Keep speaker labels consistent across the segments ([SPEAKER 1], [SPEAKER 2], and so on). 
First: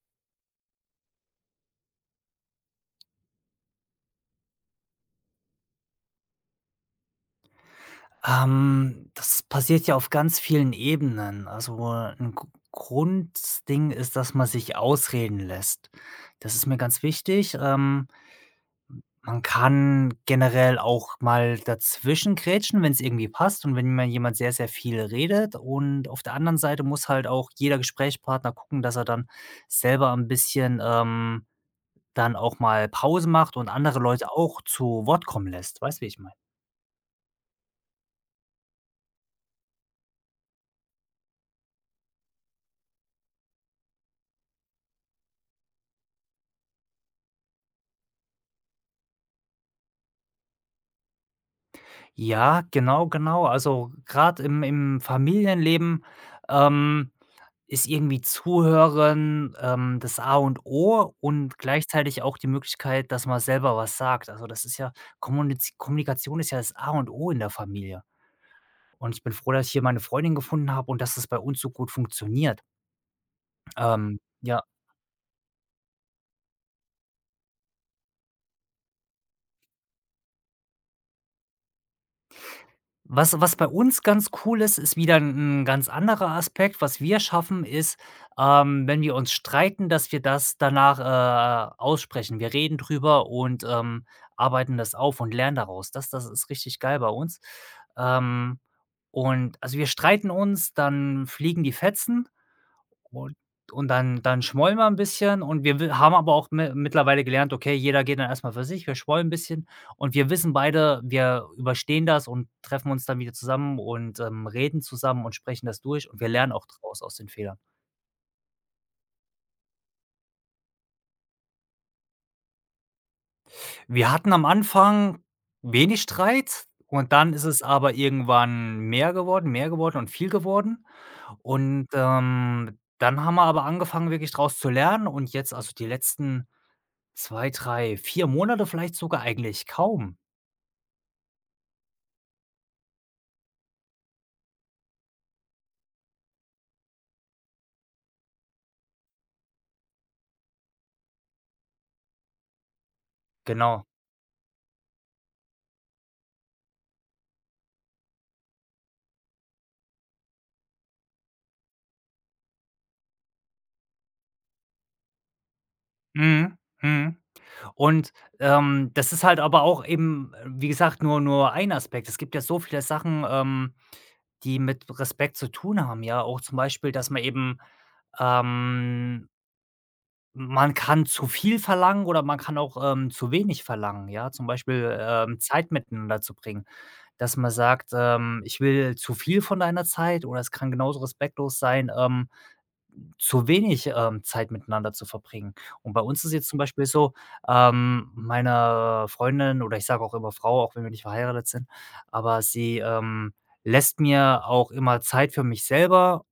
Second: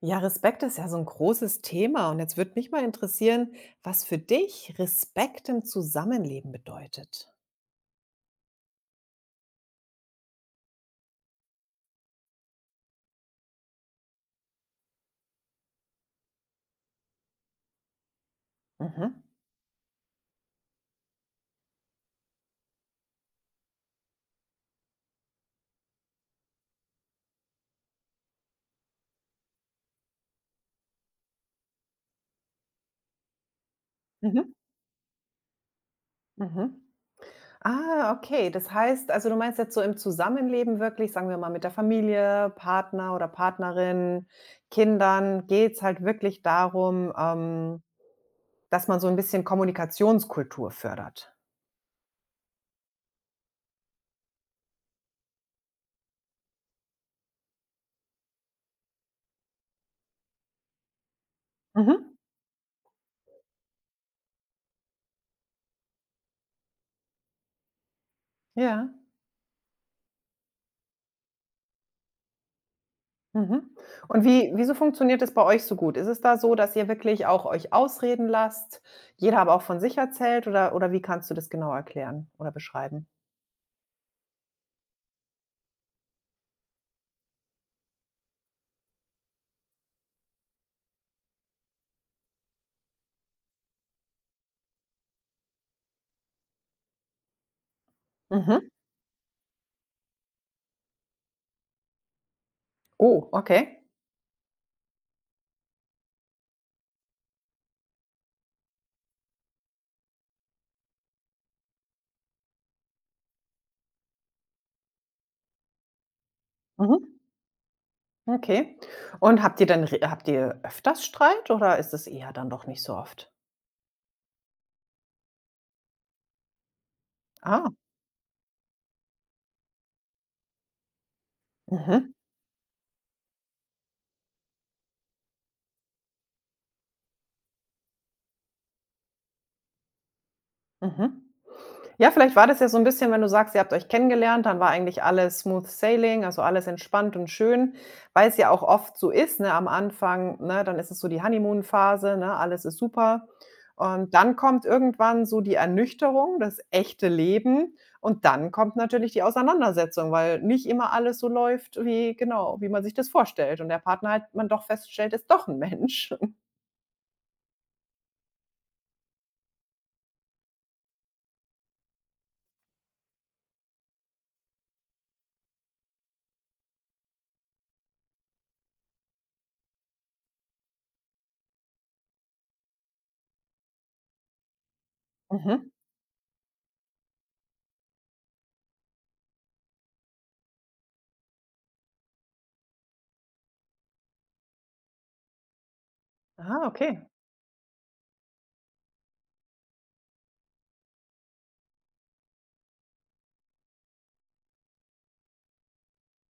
[SPEAKER 1] Ja, Respekt ist ja so ein großes Thema und jetzt würde mich mal interessieren, was für dich Respekt im Zusammenleben bedeutet?
[SPEAKER 2] Das passiert ja auf ganz vielen Ebenen. Also, ein Gr Grundding ist, dass man sich ausreden lässt. Das ist mir ganz wichtig.
[SPEAKER 1] Mhm.
[SPEAKER 2] Man kann generell auch mal dazwischen grätschen, wenn es irgendwie passt und wenn mal jemand sehr, sehr viel redet. Und auf der anderen Seite muss halt auch jeder Gesprächspartner gucken, dass er dann selber ein bisschen, dann auch mal Pause macht und andere Leute
[SPEAKER 1] Mhm.
[SPEAKER 2] auch zu Wort kommen lässt. Weißt, du, wie ich meine?
[SPEAKER 1] Mhm. Ah, okay. Das heißt also, du meinst jetzt so im Zusammenleben wirklich, sagen wir mal mit der Familie, Partner oder Partnerin, Kindern, geht's halt wirklich darum, dass man so ein bisschen Kommunikationskultur fördert?
[SPEAKER 2] Ja, genau, genau. Also, gerade im Familienleben, ähm, ist irgendwie Zuhören, das A und O und
[SPEAKER 1] Mhm.
[SPEAKER 2] gleichzeitig auch die Möglichkeit, dass man selber was sagt. Also, das ist ja Kommuniz Kommunikation ist ja das A und O in der Familie.
[SPEAKER 1] Ja.
[SPEAKER 2] Und ich bin froh, dass ich hier meine Freundin gefunden habe und dass das bei uns so gut funktioniert.
[SPEAKER 1] Mhm.
[SPEAKER 2] Ähm,
[SPEAKER 1] Und wie
[SPEAKER 2] ja.
[SPEAKER 1] wieso funktioniert das bei euch so gut? Ist es da so, dass ihr wirklich auch euch ausreden lasst, jeder aber auch von sich erzählt oder wie kannst du das genau erklären oder beschreiben?
[SPEAKER 2] Was bei uns ganz cool ist, ist wieder ein 'n ganz anderer Aspekt. Was wir schaffen, ist, wenn wir uns streiten, dass wir das danach, aussprechen. Wir reden drüber und, arbeiten das auf und lernen daraus. Das ist richtig geil bei uns. Ähm,
[SPEAKER 1] Mhm.
[SPEAKER 2] und also, wir streiten uns, dann fliegen die Fetzen
[SPEAKER 1] Oh,
[SPEAKER 2] und
[SPEAKER 1] okay.
[SPEAKER 2] und dann schmollen wir 'n bisschen und wir wi haben aber auch mi mittlerweile gelernt, okay, jeder geht dann erst mal für sich. Wir schmollen 'n bisschen und wir wissen beide, wir überstehen das und treffen uns dann wieder zusammen und, reden zusammen und sprechen das durch und wir lernen auch draus
[SPEAKER 1] Mhm.
[SPEAKER 2] aus den Fehlern.
[SPEAKER 1] Okay. Und habt ihr dann re habt ihr öfters Streit oder ist es eher dann doch nicht so oft?
[SPEAKER 2] Wir hatten am Anfang wenig Streit und dann ist es
[SPEAKER 1] Ah,
[SPEAKER 2] aber irgendwann mehr geworden und viel geworden. Und,
[SPEAKER 1] mhm,
[SPEAKER 2] dann haben wir aber angefangen, wirklich draus zu lernen und jetzt also die letzten 2 3 4 Monate vielleicht sogar eigentlich kaum.
[SPEAKER 1] mhm. Ja, vielleicht war das ja so ein bisschen, wenn du sagst, ihr habt euch kennengelernt, dann war eigentlich alles smooth sailing, also alles entspannt und schön, weil es ja auch oft so ist, ne, am Anfang, ne, dann ist es so die Honeymoon-Phase, ne, alles ist super.
[SPEAKER 2] Genau.
[SPEAKER 1] Und dann kommt irgendwann so die Ernüchterung, das echte Leben und dann kommt natürlich die Auseinandersetzung, weil nicht immer alles so läuft wie genau, wie man sich das vorstellt und der Partner halt man doch feststellt, ist doch ein Mensch.
[SPEAKER 2] Mhm, mhm. Und, das ist halt aber auch eben, wie gesagt, nur ein Aspekt. Es gibt ja so viele Sachen, die mit Respekt zu tun haben, ja. Auch zum Beispiel, dass man eben ähm, man kann zu viel verlangen oder man kann auch, zu wenig verlangen, ja. Zum Beispiel,
[SPEAKER 1] Mhm.
[SPEAKER 2] Zeit miteinander zu bringen, dass man sagt, „Ich will zu viel von deiner Zeit“ oder es kann genauso respektlos sein, zu wenig, Zeit miteinander zu verbringen. Und bei uns ist jetzt zum
[SPEAKER 1] Ah,
[SPEAKER 2] Beispiel
[SPEAKER 1] okay.
[SPEAKER 2] so, meine Freundin oder ich sage auch immer Frau, auch wenn wir nicht verheiratet sind, aber sie, lässt mir auch immer Zeit für mich selber,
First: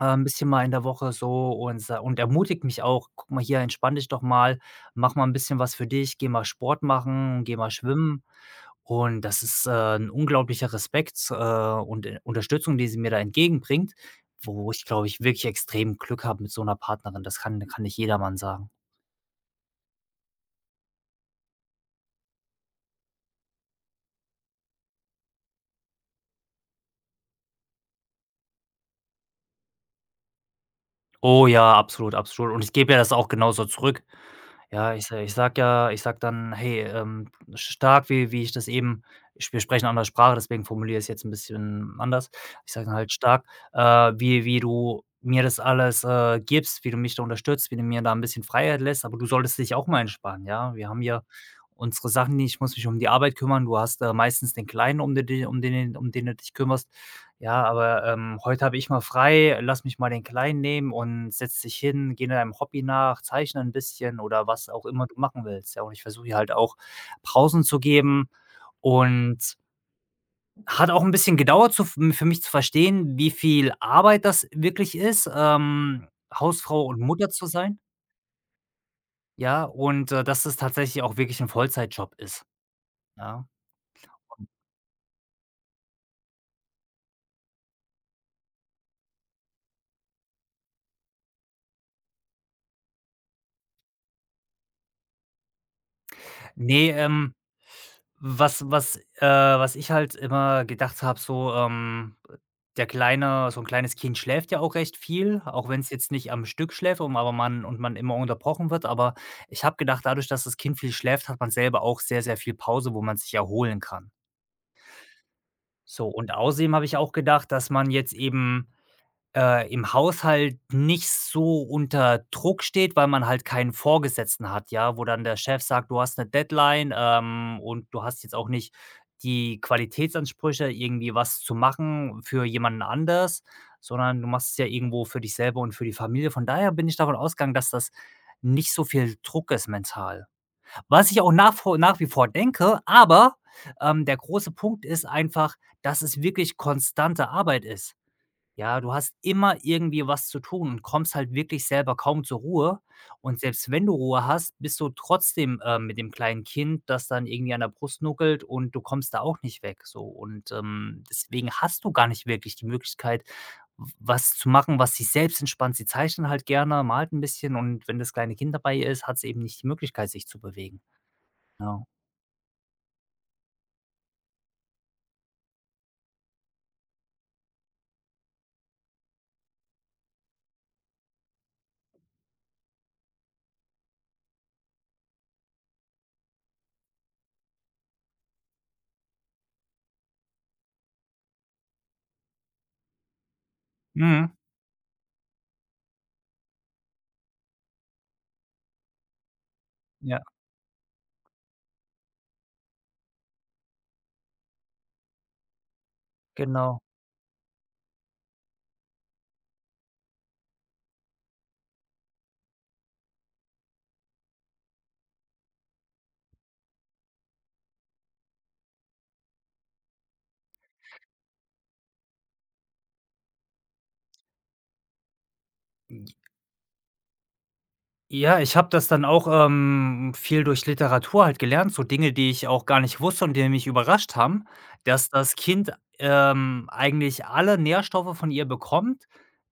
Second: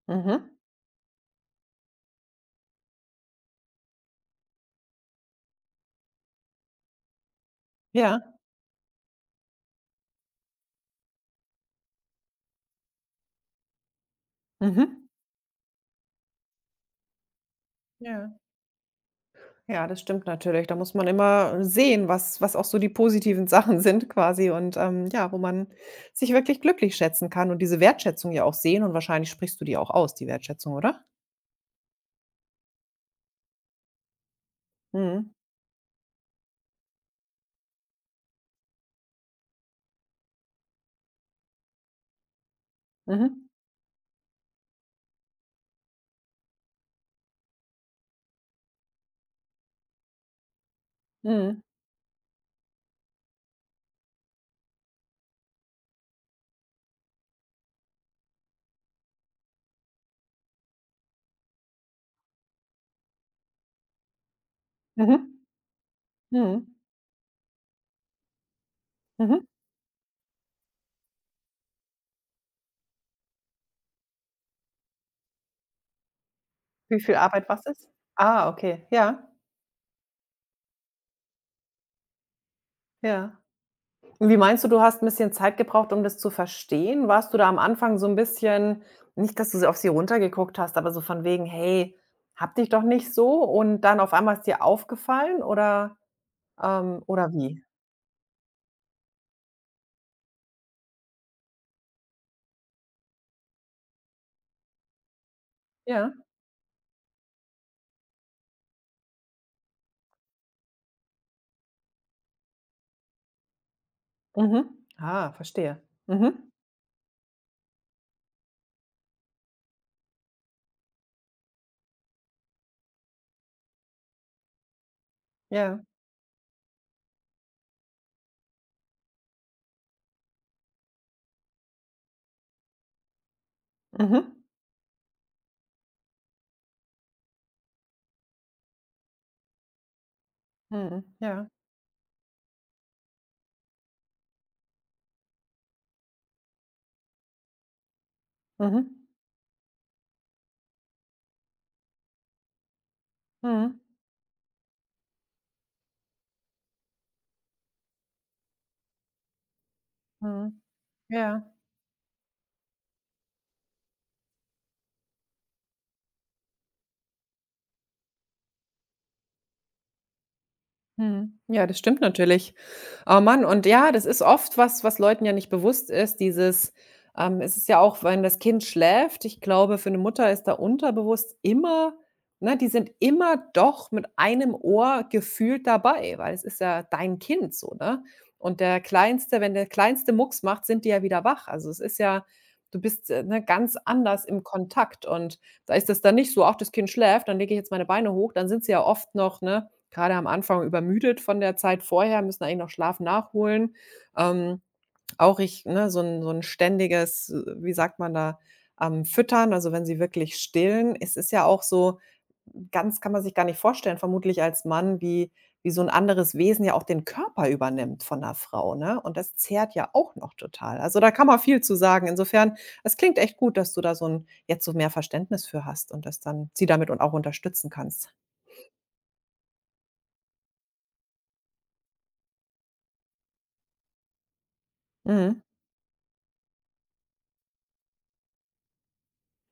[SPEAKER 2] 'n
[SPEAKER 1] Mhm.
[SPEAKER 2] bisschen mal in der Woche so und sa und ermutigt mich auch: „Guck mal hier, entspann dich doch mal, mach mal ein bisschen was für dich, geh mal Sport machen, geh mal
[SPEAKER 1] Ja.
[SPEAKER 2] schwimmen.“ Und das ist, 'n unglaublicher Respekt, und, Unterstützung, die sie mir da entgegenbringt, wo ich, glaube
[SPEAKER 1] Mhm.
[SPEAKER 2] ich, wirklich extrem Glück habe mit so einer Partnerin. Das kann nicht jedermann
[SPEAKER 1] Ja.
[SPEAKER 2] sagen.
[SPEAKER 1] Ja, das stimmt natürlich. Da muss man immer sehen, was auch so die positiven Sachen sind quasi und, ja, wo man sich wirklich glücklich schätzen kann und diese Wertschätzung ja auch sehen und wahrscheinlich sprichst du die auch aus, die Wertschätzung, oder?
[SPEAKER 2] Oh ja, absolut, absolut. Und ich gebe ja das auch genauso zurück. Ja,
[SPEAKER 1] Mhm.
[SPEAKER 2] ich sag dann: „Hey, stark, wie wie ich das eben“ ich wir sprechen 'ne andere Sprache, deswegen formuliere ich es jetzt ein bisschen anders. Ich sage dann halt: „Stark,
[SPEAKER 1] Mhm.
[SPEAKER 2] wie wie du mir das alles, gibst, wie du mich da unterstützt, wie du mir da ein bisschen Freiheit lässt, aber du solltest dich auch mal entspannen, ja? Wir haben hier
[SPEAKER 1] Mhm.
[SPEAKER 2] unsere Sachen, ich muss mich um die Arbeit kümmern. Du hast, meistens den Kleinen, um den um den du dich kümmerst. Ja, aber, heute habe ich mal frei, lass mich mal den Kleinen nehmen und setz dich hin, geh deinem Hobby nach, zeichne ein bisschen oder was auch immer du
[SPEAKER 1] Mhm.
[SPEAKER 2] machen willst, ja? Und ich versuche ihr halt
[SPEAKER 1] Mhm.
[SPEAKER 2] auch Pausen zu geben
[SPEAKER 1] Mhm.
[SPEAKER 2] und hat auch ein bisschen gedauert zu für mich zu verstehen, wie viel Arbeit das wirklich ist, Hausfrau
[SPEAKER 1] Wie
[SPEAKER 2] und
[SPEAKER 1] viel
[SPEAKER 2] Mutter zu
[SPEAKER 1] Arbeit was
[SPEAKER 2] sein,
[SPEAKER 1] ist? Ah, okay. Ja,
[SPEAKER 2] ja? Und, dass es tatsächlich auch wirklich ein Vollzeitjob ist,
[SPEAKER 1] ja.
[SPEAKER 2] ja?
[SPEAKER 1] Wie meinst du, du hast 'n bisschen Zeit gebraucht, um das zu verstehen? Warst du da am Anfang so 'n bisschen nicht, dass du so auf sie runtergeguckt hast, aber so von wegen: „Hey, hab dich doch nicht so“ und dann auf einmal ist dir aufgefallen
[SPEAKER 2] Ne,
[SPEAKER 1] oder
[SPEAKER 2] ähm
[SPEAKER 1] wie?
[SPEAKER 2] Was was äh, Was ich halt immer gedacht habe, so, der kleine so ein kleines Kind schläft ja auch recht viel, auch wenn es jetzt
[SPEAKER 1] Ja.
[SPEAKER 2] nicht am Stück schläft um aber man immer unterbrochen wird. Aber ich habe gedacht, dadurch, dass das Kind viel schläft, hat man selber auch sehr, sehr viel Pause, wo man sich erholen kann.
[SPEAKER 1] Mhm. Ah, verstehe.
[SPEAKER 2] So, und
[SPEAKER 1] Mhm.
[SPEAKER 2] außerdem habe ich auch gedacht, dass man jetzt eben im Haushalt nicht so unter Druck steht, weil man halt keinen Vorgesetzten hat, ja, wo dann der Chef
[SPEAKER 1] Ja.
[SPEAKER 2] sagt: „Du hast eine Deadline, und du hast jetzt auch nicht die Qualitätsansprüche, irgendwie was zu machen für jemanden anders, sondern du
[SPEAKER 1] Mhm.
[SPEAKER 2] machst es ja irgendwo für dich selber und für die Familie.“ Von daher bin ich davon ausgegangen, dass das nicht so viel Druck ist mental.
[SPEAKER 1] Mhm.
[SPEAKER 2] Was ich auch
[SPEAKER 1] Ja.
[SPEAKER 2] nach wie vor denke, aber, der große Punkt ist einfach, dass es wirklich konstante Arbeit ist. Ja,
[SPEAKER 1] Mhm.
[SPEAKER 2] du hast immer irgendwie was zu tun und kommst halt wirklich selber kaum zur Ruhe. Und selbst
[SPEAKER 1] Mhm.
[SPEAKER 2] wenn du Ruhe hast, bist du trotzdem, mit dem kleinen Kind, das dann irgendwie an der Brust nuckelt und du kommst da auch nicht weg so. Und,
[SPEAKER 1] Mhm. Ja.
[SPEAKER 2] deswegen hast du gar nicht wirklich die Möglichkeit, w was zu machen, was dich selbst entspannt. Sie zeichnen halt gerne, malt ein bisschen und wenn das kleine Kind dabei ist, hat sie eben nicht die Möglichkeit, sich zu bewegen.
[SPEAKER 1] Mhm. Ja, das
[SPEAKER 2] Genau.
[SPEAKER 1] stimmt natürlich. Oh Mann, und ja, das ist oft was, was Leuten ja nicht bewusst ist, dieses es ist ja auch, wenn das Kind schläft, ich glaube, für eine Mutter ist da unterbewusst immer ne, die sind immer doch mit einem Ohr gefühlt dabei, weil es ist ja dein Kind so, ne? Und der kleinste wenn der kleinste Mucks macht, sind die ja wieder wach. Also, es ist ja du bist, ne, ganz anders
[SPEAKER 2] Mhm.
[SPEAKER 1] im Kontakt und da ist es dann nicht so: „Ach, das Kind schläft, dann lege ich jetzt meine Beine hoch.“ Dann sind sie ja oft noch, ne, gerade
[SPEAKER 2] Ja,
[SPEAKER 1] am Anfang übermüdet von der Zeit vorher, müssen eigentlich noch Schlaf nachholen. Ähm, auch ich ne, so ein
[SPEAKER 2] genau.
[SPEAKER 1] ständiges, wie sagt man da, Füttern, also, wenn sie wirklich stillen. Es ist ja auch so ganz kann man sich gar nicht vorstellen, vermutlich als Mann, wie so ein anderes Wesen ja auch den Körper übernimmt von 'ner Frau, ne? Und das zehrt ja auch noch total. Also, da kann man viel zu sagen. Insofern, es klingt echt gut, dass du da so ein jetzt so mehr Verständnis für hast und das dann sie damit und auch unterstützen kannst.
[SPEAKER 2] Ja, ich habe das dann auch, viel durch Literatur halt gelernt, so Dinge, die ich auch gar nicht wusste und die mich überrascht haben, dass das
[SPEAKER 1] Mhm.
[SPEAKER 2] Kind, eigentlich alle Nährstoffe von ihr bekommt,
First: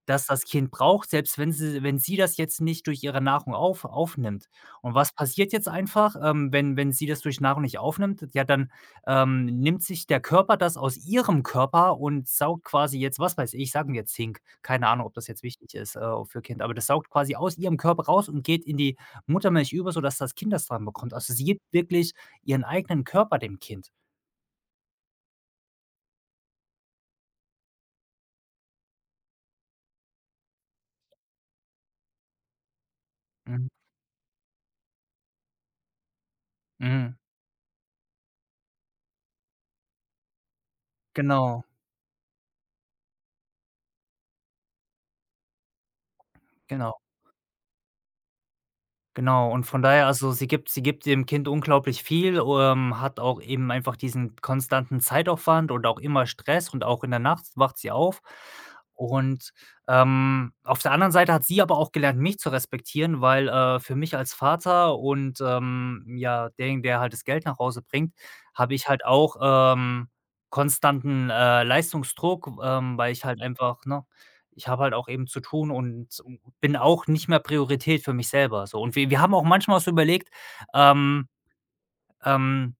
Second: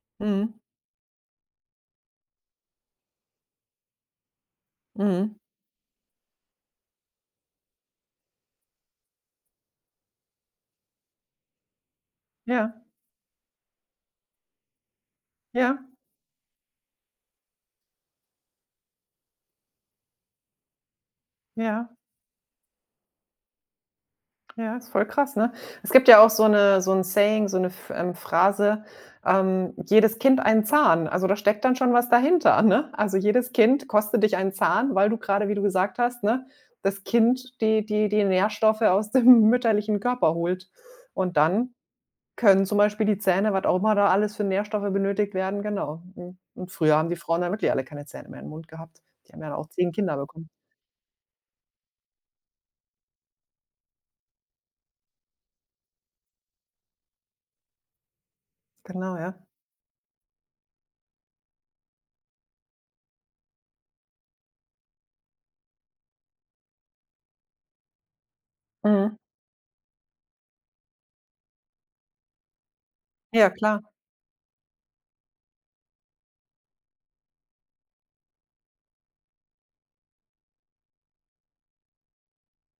[SPEAKER 2] dass das
[SPEAKER 1] Mhm.
[SPEAKER 2] Kind braucht, selbst wenn sie das jetzt nicht durch ihre Nahrung aufnimmt. Und was
[SPEAKER 1] Mhm.
[SPEAKER 2] passiert jetzt einfach, wenn sie das durch Nahrung nicht aufnimmt? Ja, dann, nimmt sich der Körper das aus ihrem Körper und saugt
[SPEAKER 1] Ja,
[SPEAKER 2] quasi jetzt, was weiß ich, sagen wir 10 keine Ahnung, ob das jetzt wichtig
[SPEAKER 1] ja,
[SPEAKER 2] ist, für Kind, aber das saugt quasi aus ihrem Körper raus und geht in die Muttermilch über, sodass das Kind das dran bekommt. Also, sie gibt
[SPEAKER 1] ja,
[SPEAKER 2] wirklich ihren eigenen Körper dem Kind.
[SPEAKER 1] ja, ist voll krass, ne? Es gibt ja auch so 'n Saying, so 'ne Ph Phrase, „Jedes Kind einen Zahn.“ Also, da steckt dann schon was dahinter, ne? Also, jedes
[SPEAKER 2] Mhm,
[SPEAKER 1] Kind kostet dich einen Zahn, weil du grade, wie du gesagt hast, ne, das
[SPEAKER 2] mhm,
[SPEAKER 1] Kind die Nährstoffe aus dem mütterlichen Körper holt. Und
[SPEAKER 2] genau,
[SPEAKER 1] dann können zum Beispiel die Zähne, was auch immer da alles für Nährstoffe benötigt werden genau. Mhm. Und früher
[SPEAKER 2] genau.
[SPEAKER 1] haben die Frauen dann wirklich alle keine Zähne mehr im Mund gehabt. Die haben ja
[SPEAKER 2] Genau,
[SPEAKER 1] dann
[SPEAKER 2] und
[SPEAKER 1] auch
[SPEAKER 2] von
[SPEAKER 1] 10
[SPEAKER 2] daher
[SPEAKER 1] Kinder
[SPEAKER 2] also,
[SPEAKER 1] bekommen.
[SPEAKER 2] sie gibt dem Kind unglaublich viel, hat auch eben einfach diesen konstanten Zeitaufwand und auch immer Stress und auch in der Nacht wacht sie auf.
[SPEAKER 1] Genau, ja.
[SPEAKER 2] Und, auf der anderen Seite hat sie aber auch gelernt, mich zu respektieren, weil, für mich als Vater und, ja, derjenige, der halt das Geld nach Hause bringt, habe ich halt
[SPEAKER 1] Mhm.
[SPEAKER 2] auch, konstanten, Leistungsdruck, weil ich halt
[SPEAKER 1] Ja, klar.
[SPEAKER 2] einfach, ne ich habe halt auch eben zu tun und bin auch nicht mehr Priorität für mich selber so. Und wir haben auch manchmal so überlegt, ähm, ähm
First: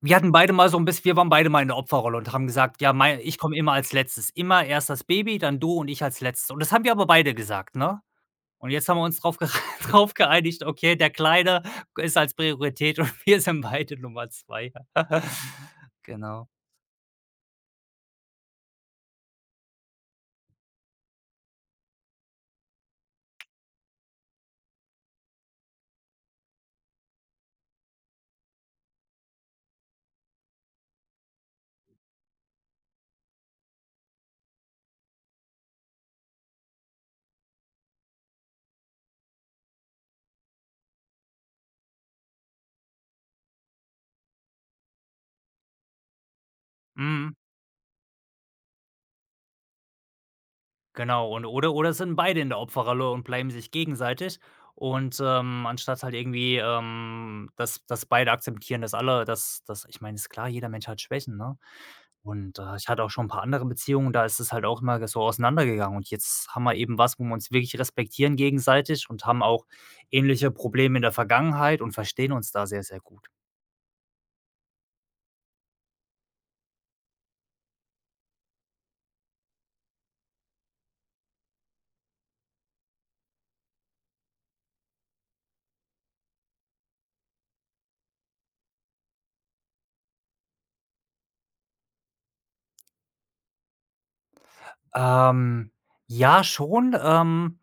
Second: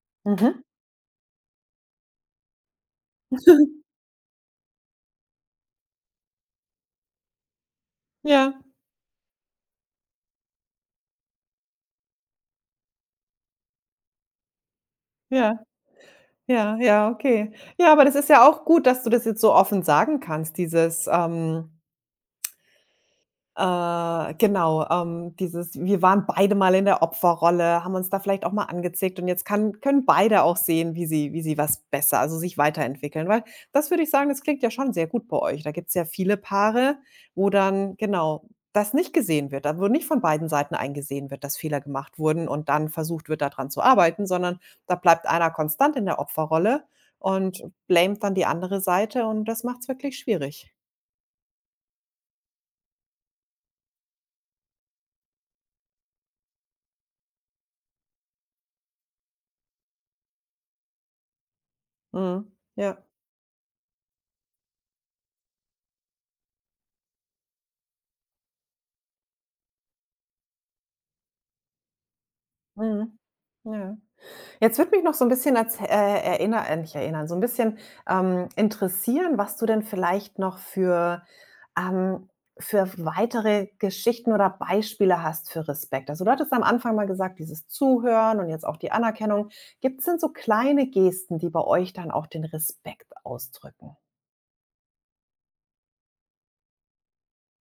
[SPEAKER 2] wir hatten beide
[SPEAKER 1] Mhm.
[SPEAKER 2] mal so ein bisschen wir waren beide mal in der Opferrolle und haben gesagt: „Ja, mei ich komme immer als Letztes. Immer erst das Baby, dann du und ich als Letztes.“ Und das haben wir aber beide gesagt, ne?
[SPEAKER 1] Ja,
[SPEAKER 2] Und jetzt haben wir uns drauf gere drauf geeinigt, okay, der Kleine ist als Priorität und wir sind beide Nummer 2
[SPEAKER 1] ja,
[SPEAKER 2] Genau.
[SPEAKER 1] ja, ja, okay. Ja, aber das ist ja auch gut, dass du das jetzt so offen sagen kannst, dieses, genau, dieses wir waren beide mal in der Opferrolle, haben uns da vielleicht auch mal angezickt und jetzt kann können beide auch sehen, wie sie was besser also, sich weiterentwickeln. Weil das würde ich sagen, das klingt ja schon sehr gut bei euch. Da gibt es ja viele Paare, wo dann genau das nicht gesehen wird, da wo nicht von beiden Seiten eingesehen wird, dass Fehler gemacht wurden und dann versucht wird, da dran zu arbeiten, sondern da bleibt einer konstant in der Opferrolle
[SPEAKER 2] Mhm.
[SPEAKER 1] und blamet dann die andere Seite und das macht es wirklich schwierig.
[SPEAKER 2] Genau, und oder es sind beide in der Opferrolle und bleiben sich gegenseitig und, anstatt halt irgendwie, dass dass beide akzeptieren, dass alle dass dass ich meine, ist klar, jeder Mensch hat Schwächen, ne?
[SPEAKER 1] Mhm.
[SPEAKER 2] Und, ich
[SPEAKER 1] Ja.
[SPEAKER 2] hatte auch schon ein paar andere Beziehungen, da ist es halt auch immer so auseinandergegangen und jetzt haben wir eben was, wo wir uns wirklich respektieren gegenseitig und haben auch ähnliche Probleme in der Vergangenheit und verstehen uns da sehr, sehr
[SPEAKER 1] Mhm.
[SPEAKER 2] gut.
[SPEAKER 1] Ja. Jetzt würde mich noch so ein bisschen erz erinner nicht erinnern, interessieren, was du denn vielleicht noch ähm für weitere Geschichten oder Beispiele hast für Respekt. Also, du hattest am Anfang mal gesagt, dieses Zuhören und jetzt auch die Anerkennung. Gibt es denn so kleine Gesten, die bei euch dann auch den Respekt ausdrücken?
[SPEAKER 2] Ähm, ja, schon,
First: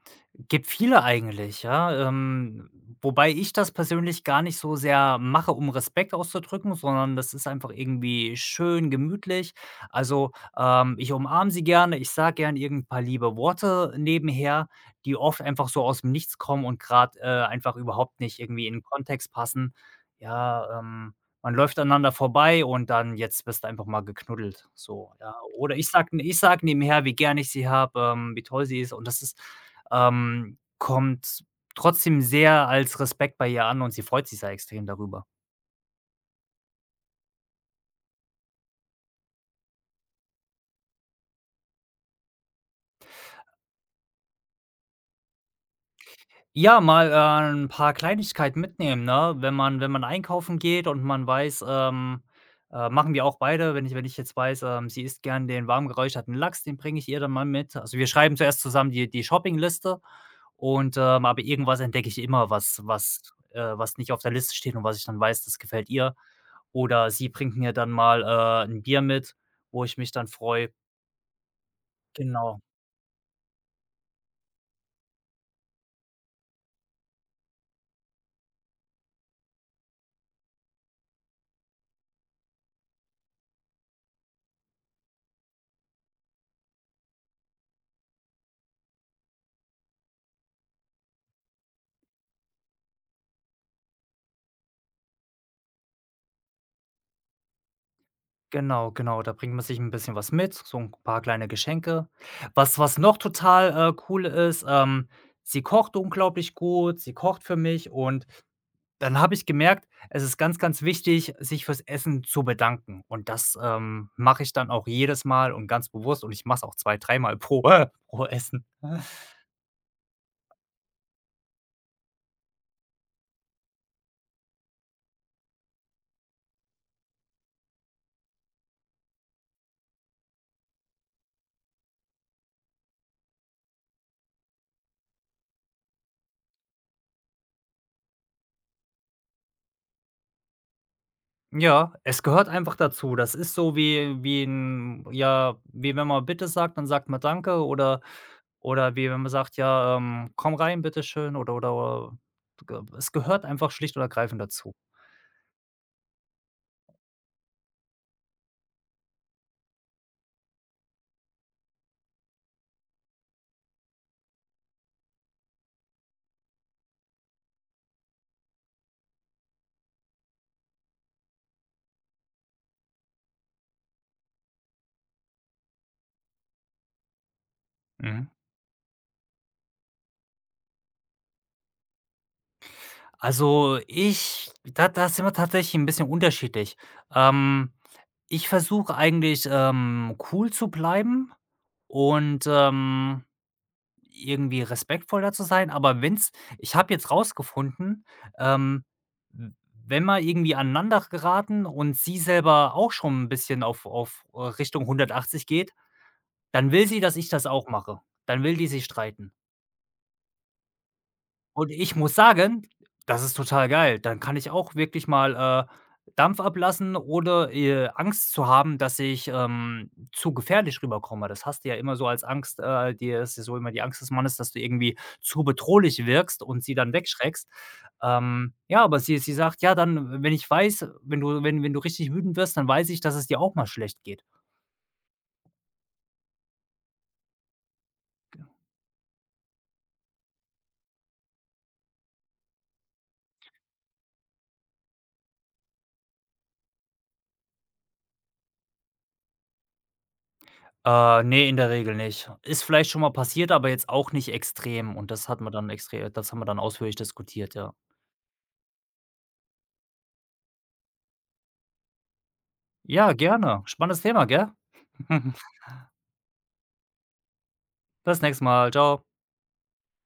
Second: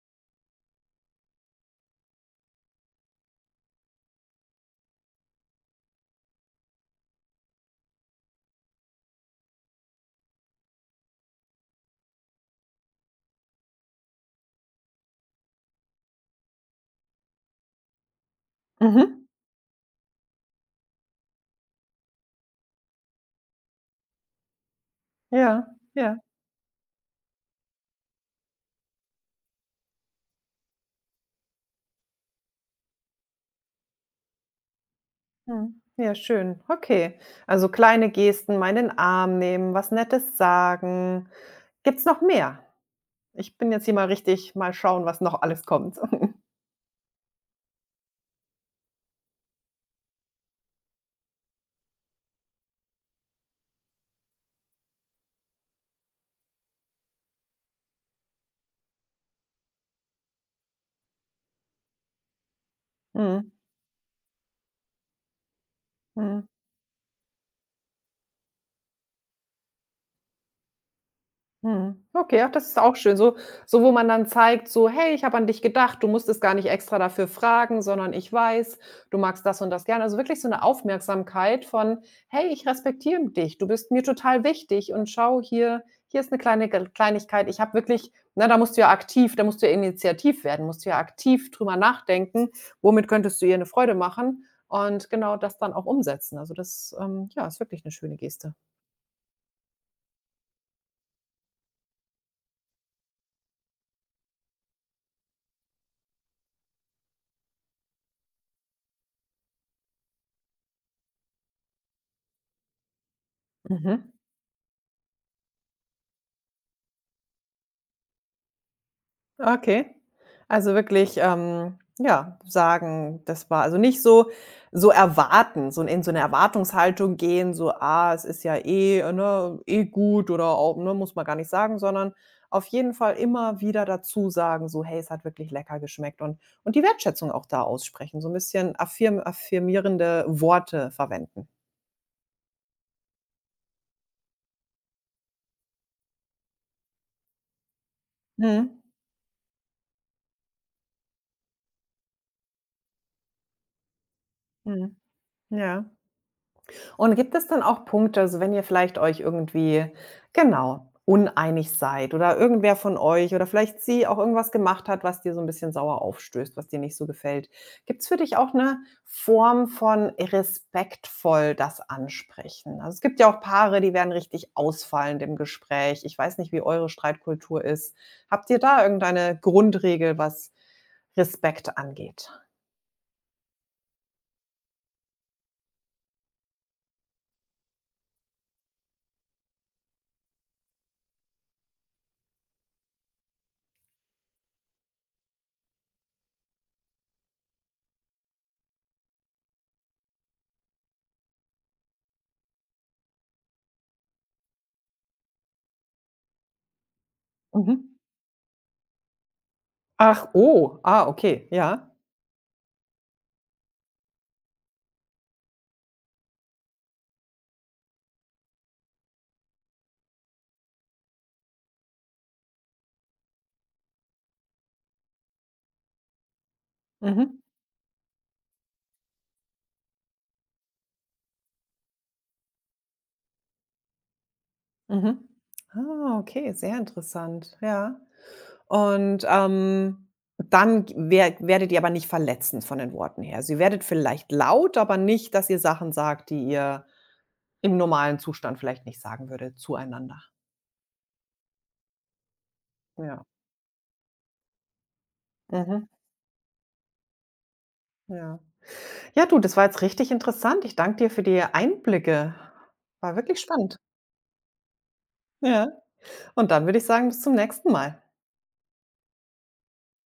[SPEAKER 2] gibt viele eigentlich, ja. Wobei ich das persönlich gar nicht so sehr mache, um Respekt auszudrücken, sondern das ist einfach irgendwie schön gemütlich. Also, ich umarme sie gerne, ich sage gerne irgend paar liebe Worte nebenher, die oft einfach so aus dem Nichts kommen und gerade einfach überhaupt nicht irgendwie in den
[SPEAKER 1] Mhm.
[SPEAKER 2] Kontext passen. Ja, man läuft aneinander vorbei und dann jetzt wirst du einfach mal geknuddelt, so, ja.
[SPEAKER 1] Ja,
[SPEAKER 2] Oder
[SPEAKER 1] ja.
[SPEAKER 2] ich sage nebenher, wie gern ich sie habe, wie toll sie ist und das ist kommt trotzdem sehr als Respekt bei ihr an und sie freut sich sehr extrem darüber.
[SPEAKER 1] Mhm. Ja, schön. Okay. Also, kleine Gesten, mal in den Arm nehmen, was Nettes sagen. Gibt's noch mehr? Ich bin jetzt hier mal richtig mal schauen, was noch alles kommt.
[SPEAKER 2] Ja, mal, 'n paar Kleinigkeiten mitnehmen, ne? Wenn man einkaufen geht und man weiß, machen wir auch beide, wenn ich jetzt weiß, sie isst gern den warm geräucherten Lachs, den bringe ich ihr dann mal mit. Also, wir schreiben zuerst zusammen die Shoppingliste. Und, aber irgendwas entdecke ich immer,
[SPEAKER 1] Mhm,
[SPEAKER 2] was nicht auf der Liste steht und was ich dann weiß, das gefällt ihr.
[SPEAKER 1] mhm.
[SPEAKER 2] Oder sie bringt mir dann mal, 'n Bier mit, wo ich mich dann freue.
[SPEAKER 1] Mhm. Okay, ach,
[SPEAKER 2] Genau,
[SPEAKER 1] das ist auch schön. So, wo man dann zeigt, so: „Hey, ich habe an dich gedacht. Du musstest gar nicht extra dafür fragen, sondern ich weiß, du magst das und das gerne.“ Also, wirklich so eine Aufmerksamkeit von: „Hey, ich respektiere dich. Du bist mir total wichtig und schau hier, hier ist eine kleine Gel Kleinigkeit.“ Ich habe wirklich na, da musst du ja initiativ werden, musst du ja aktiv drüber nachdenken, womit könntest du ihr eine Freude machen und genau das dann auch umsetzen. Also, das, ja, ist wirklich eine schöne Geste.
[SPEAKER 2] genau. Da bringt man sich ein bisschen was mit, so ein paar kleine Geschenke. Was noch total, cool ist, sie kocht unglaublich gut, sie kocht für mich und dann habe ich gemerkt, es ist ganz, ganz wichtig, sich fürs Essen zu bedanken. Und das,
[SPEAKER 1] Mhm.
[SPEAKER 2] mache ich dann auch jedes Mal und ganz bewusst und ich mache es auch zwei dreimal pro pro Essen.
[SPEAKER 1] Okay. Also wirklich, ja, sagen, das war also nicht so erwarten, so in so eine Erwartungshaltung gehen, so: „Ah, es ist ja eh, ne, eh gut oder auch, ne, muss man gar nicht sagen“, sondern auf jeden Fall immer wieder dazu sagen, so: „Hey, es hat wirklich lecker geschmeckt“ und die Wertschätzung auch da aussprechen, so ein bisschen affirmierende Worte verwenden.
[SPEAKER 2] Ja, es gehört einfach dazu. Das ist so wie wie wenn man „Bitte“ sagt, dann sagt man „Danke“ oder
[SPEAKER 1] Mhm.
[SPEAKER 2] wie wenn man sagt: „Ja, komm rein, bitteschön“ oder äh, es gehört einfach schlicht und ergreifend dazu.
[SPEAKER 1] Mhm. Ja. Und gibt es dann auch Punkte, also wenn ihr vielleicht euch irgendwie, genau, uneinig seid oder irgendwer von euch oder vielleicht sie auch irgendwas gemacht hat, was dir so ein bisschen sauer aufstößt, was dir nicht so gefällt. Gibt es für dich auch eine Form von respektvoll das ansprechen? Also, es gibt ja auch Paare, die werden richtig ausfallend im Gespräch. Ich weiß nicht, wie eure Streitkultur ist.
[SPEAKER 2] Mhm.
[SPEAKER 1] Habt ihr da irgendeine Grundregel, was Respekt angeht?
[SPEAKER 2] Also, ich da sind wir tatsächlich ein bisschen unterschiedlich. Ähm, Ich versuche eigentlich, cool zu bleiben und, irgendwie respektvoller zu sein, aber wenn's ich habe jetzt rausgefunden, ähm, w wenn wir irgendwie aneinander geraten und sie selber auch schon ein bisschen auf Richtung 180 geht, dann will sie, dass ich das auch
[SPEAKER 1] Mhm.
[SPEAKER 2] mache. Dann will die sich streiten.
[SPEAKER 1] Ach, oh, ah, okay,
[SPEAKER 2] Und
[SPEAKER 1] ja.
[SPEAKER 2] ich muss sagen, das ist total geil. Dann kann ich auch wirklich mal, Dampf ablassen, ohne, Angst zu haben, dass ich, zu gefährlich rüberkomme. Das hast du ja immer so als Angst, die ist ja so immer die Angst des Mannes, dass du irgendwie zu bedrohlich wirkst und sie dann
[SPEAKER 1] Mhm.
[SPEAKER 2] wegschreckst. Ja, aber sie sagt: „Ja, dann, wenn ich weiß wenn du richtig wütend wirst, dann weiß ich, dass es dir auch mal schlecht geht.“
[SPEAKER 1] Mhm. Ah, okay, sehr interessant, ja. Und, dann g wer werdet ihr aber nicht verletzend von den Worten her. Also, ihr werdet vielleicht laut, aber nicht, dass ihr Sachen sagt, die ihr im normalen Zustand vielleicht nicht sagen würdet zueinander.
[SPEAKER 2] Ne, in der Regel nicht. Ist vielleicht schon mal
[SPEAKER 1] Ja.
[SPEAKER 2] passiert, aber jetzt auch nicht extrem und das hat man dann
[SPEAKER 1] Mhm.
[SPEAKER 2] extrem, das haben wir dann ausführlich diskutiert, ja.
[SPEAKER 1] Ja. Ja, du, das war jetzt richtig interessant. Ich danke dir für die Einblicke.
[SPEAKER 2] Ja,
[SPEAKER 1] War wirklich
[SPEAKER 2] gerne.
[SPEAKER 1] spannend.
[SPEAKER 2] Spannendes Thema, gell?
[SPEAKER 1] Ja. Und dann würde ich sagen, bis zum nächsten Mal.
[SPEAKER 2] Bis nächstes Mal. Ciao.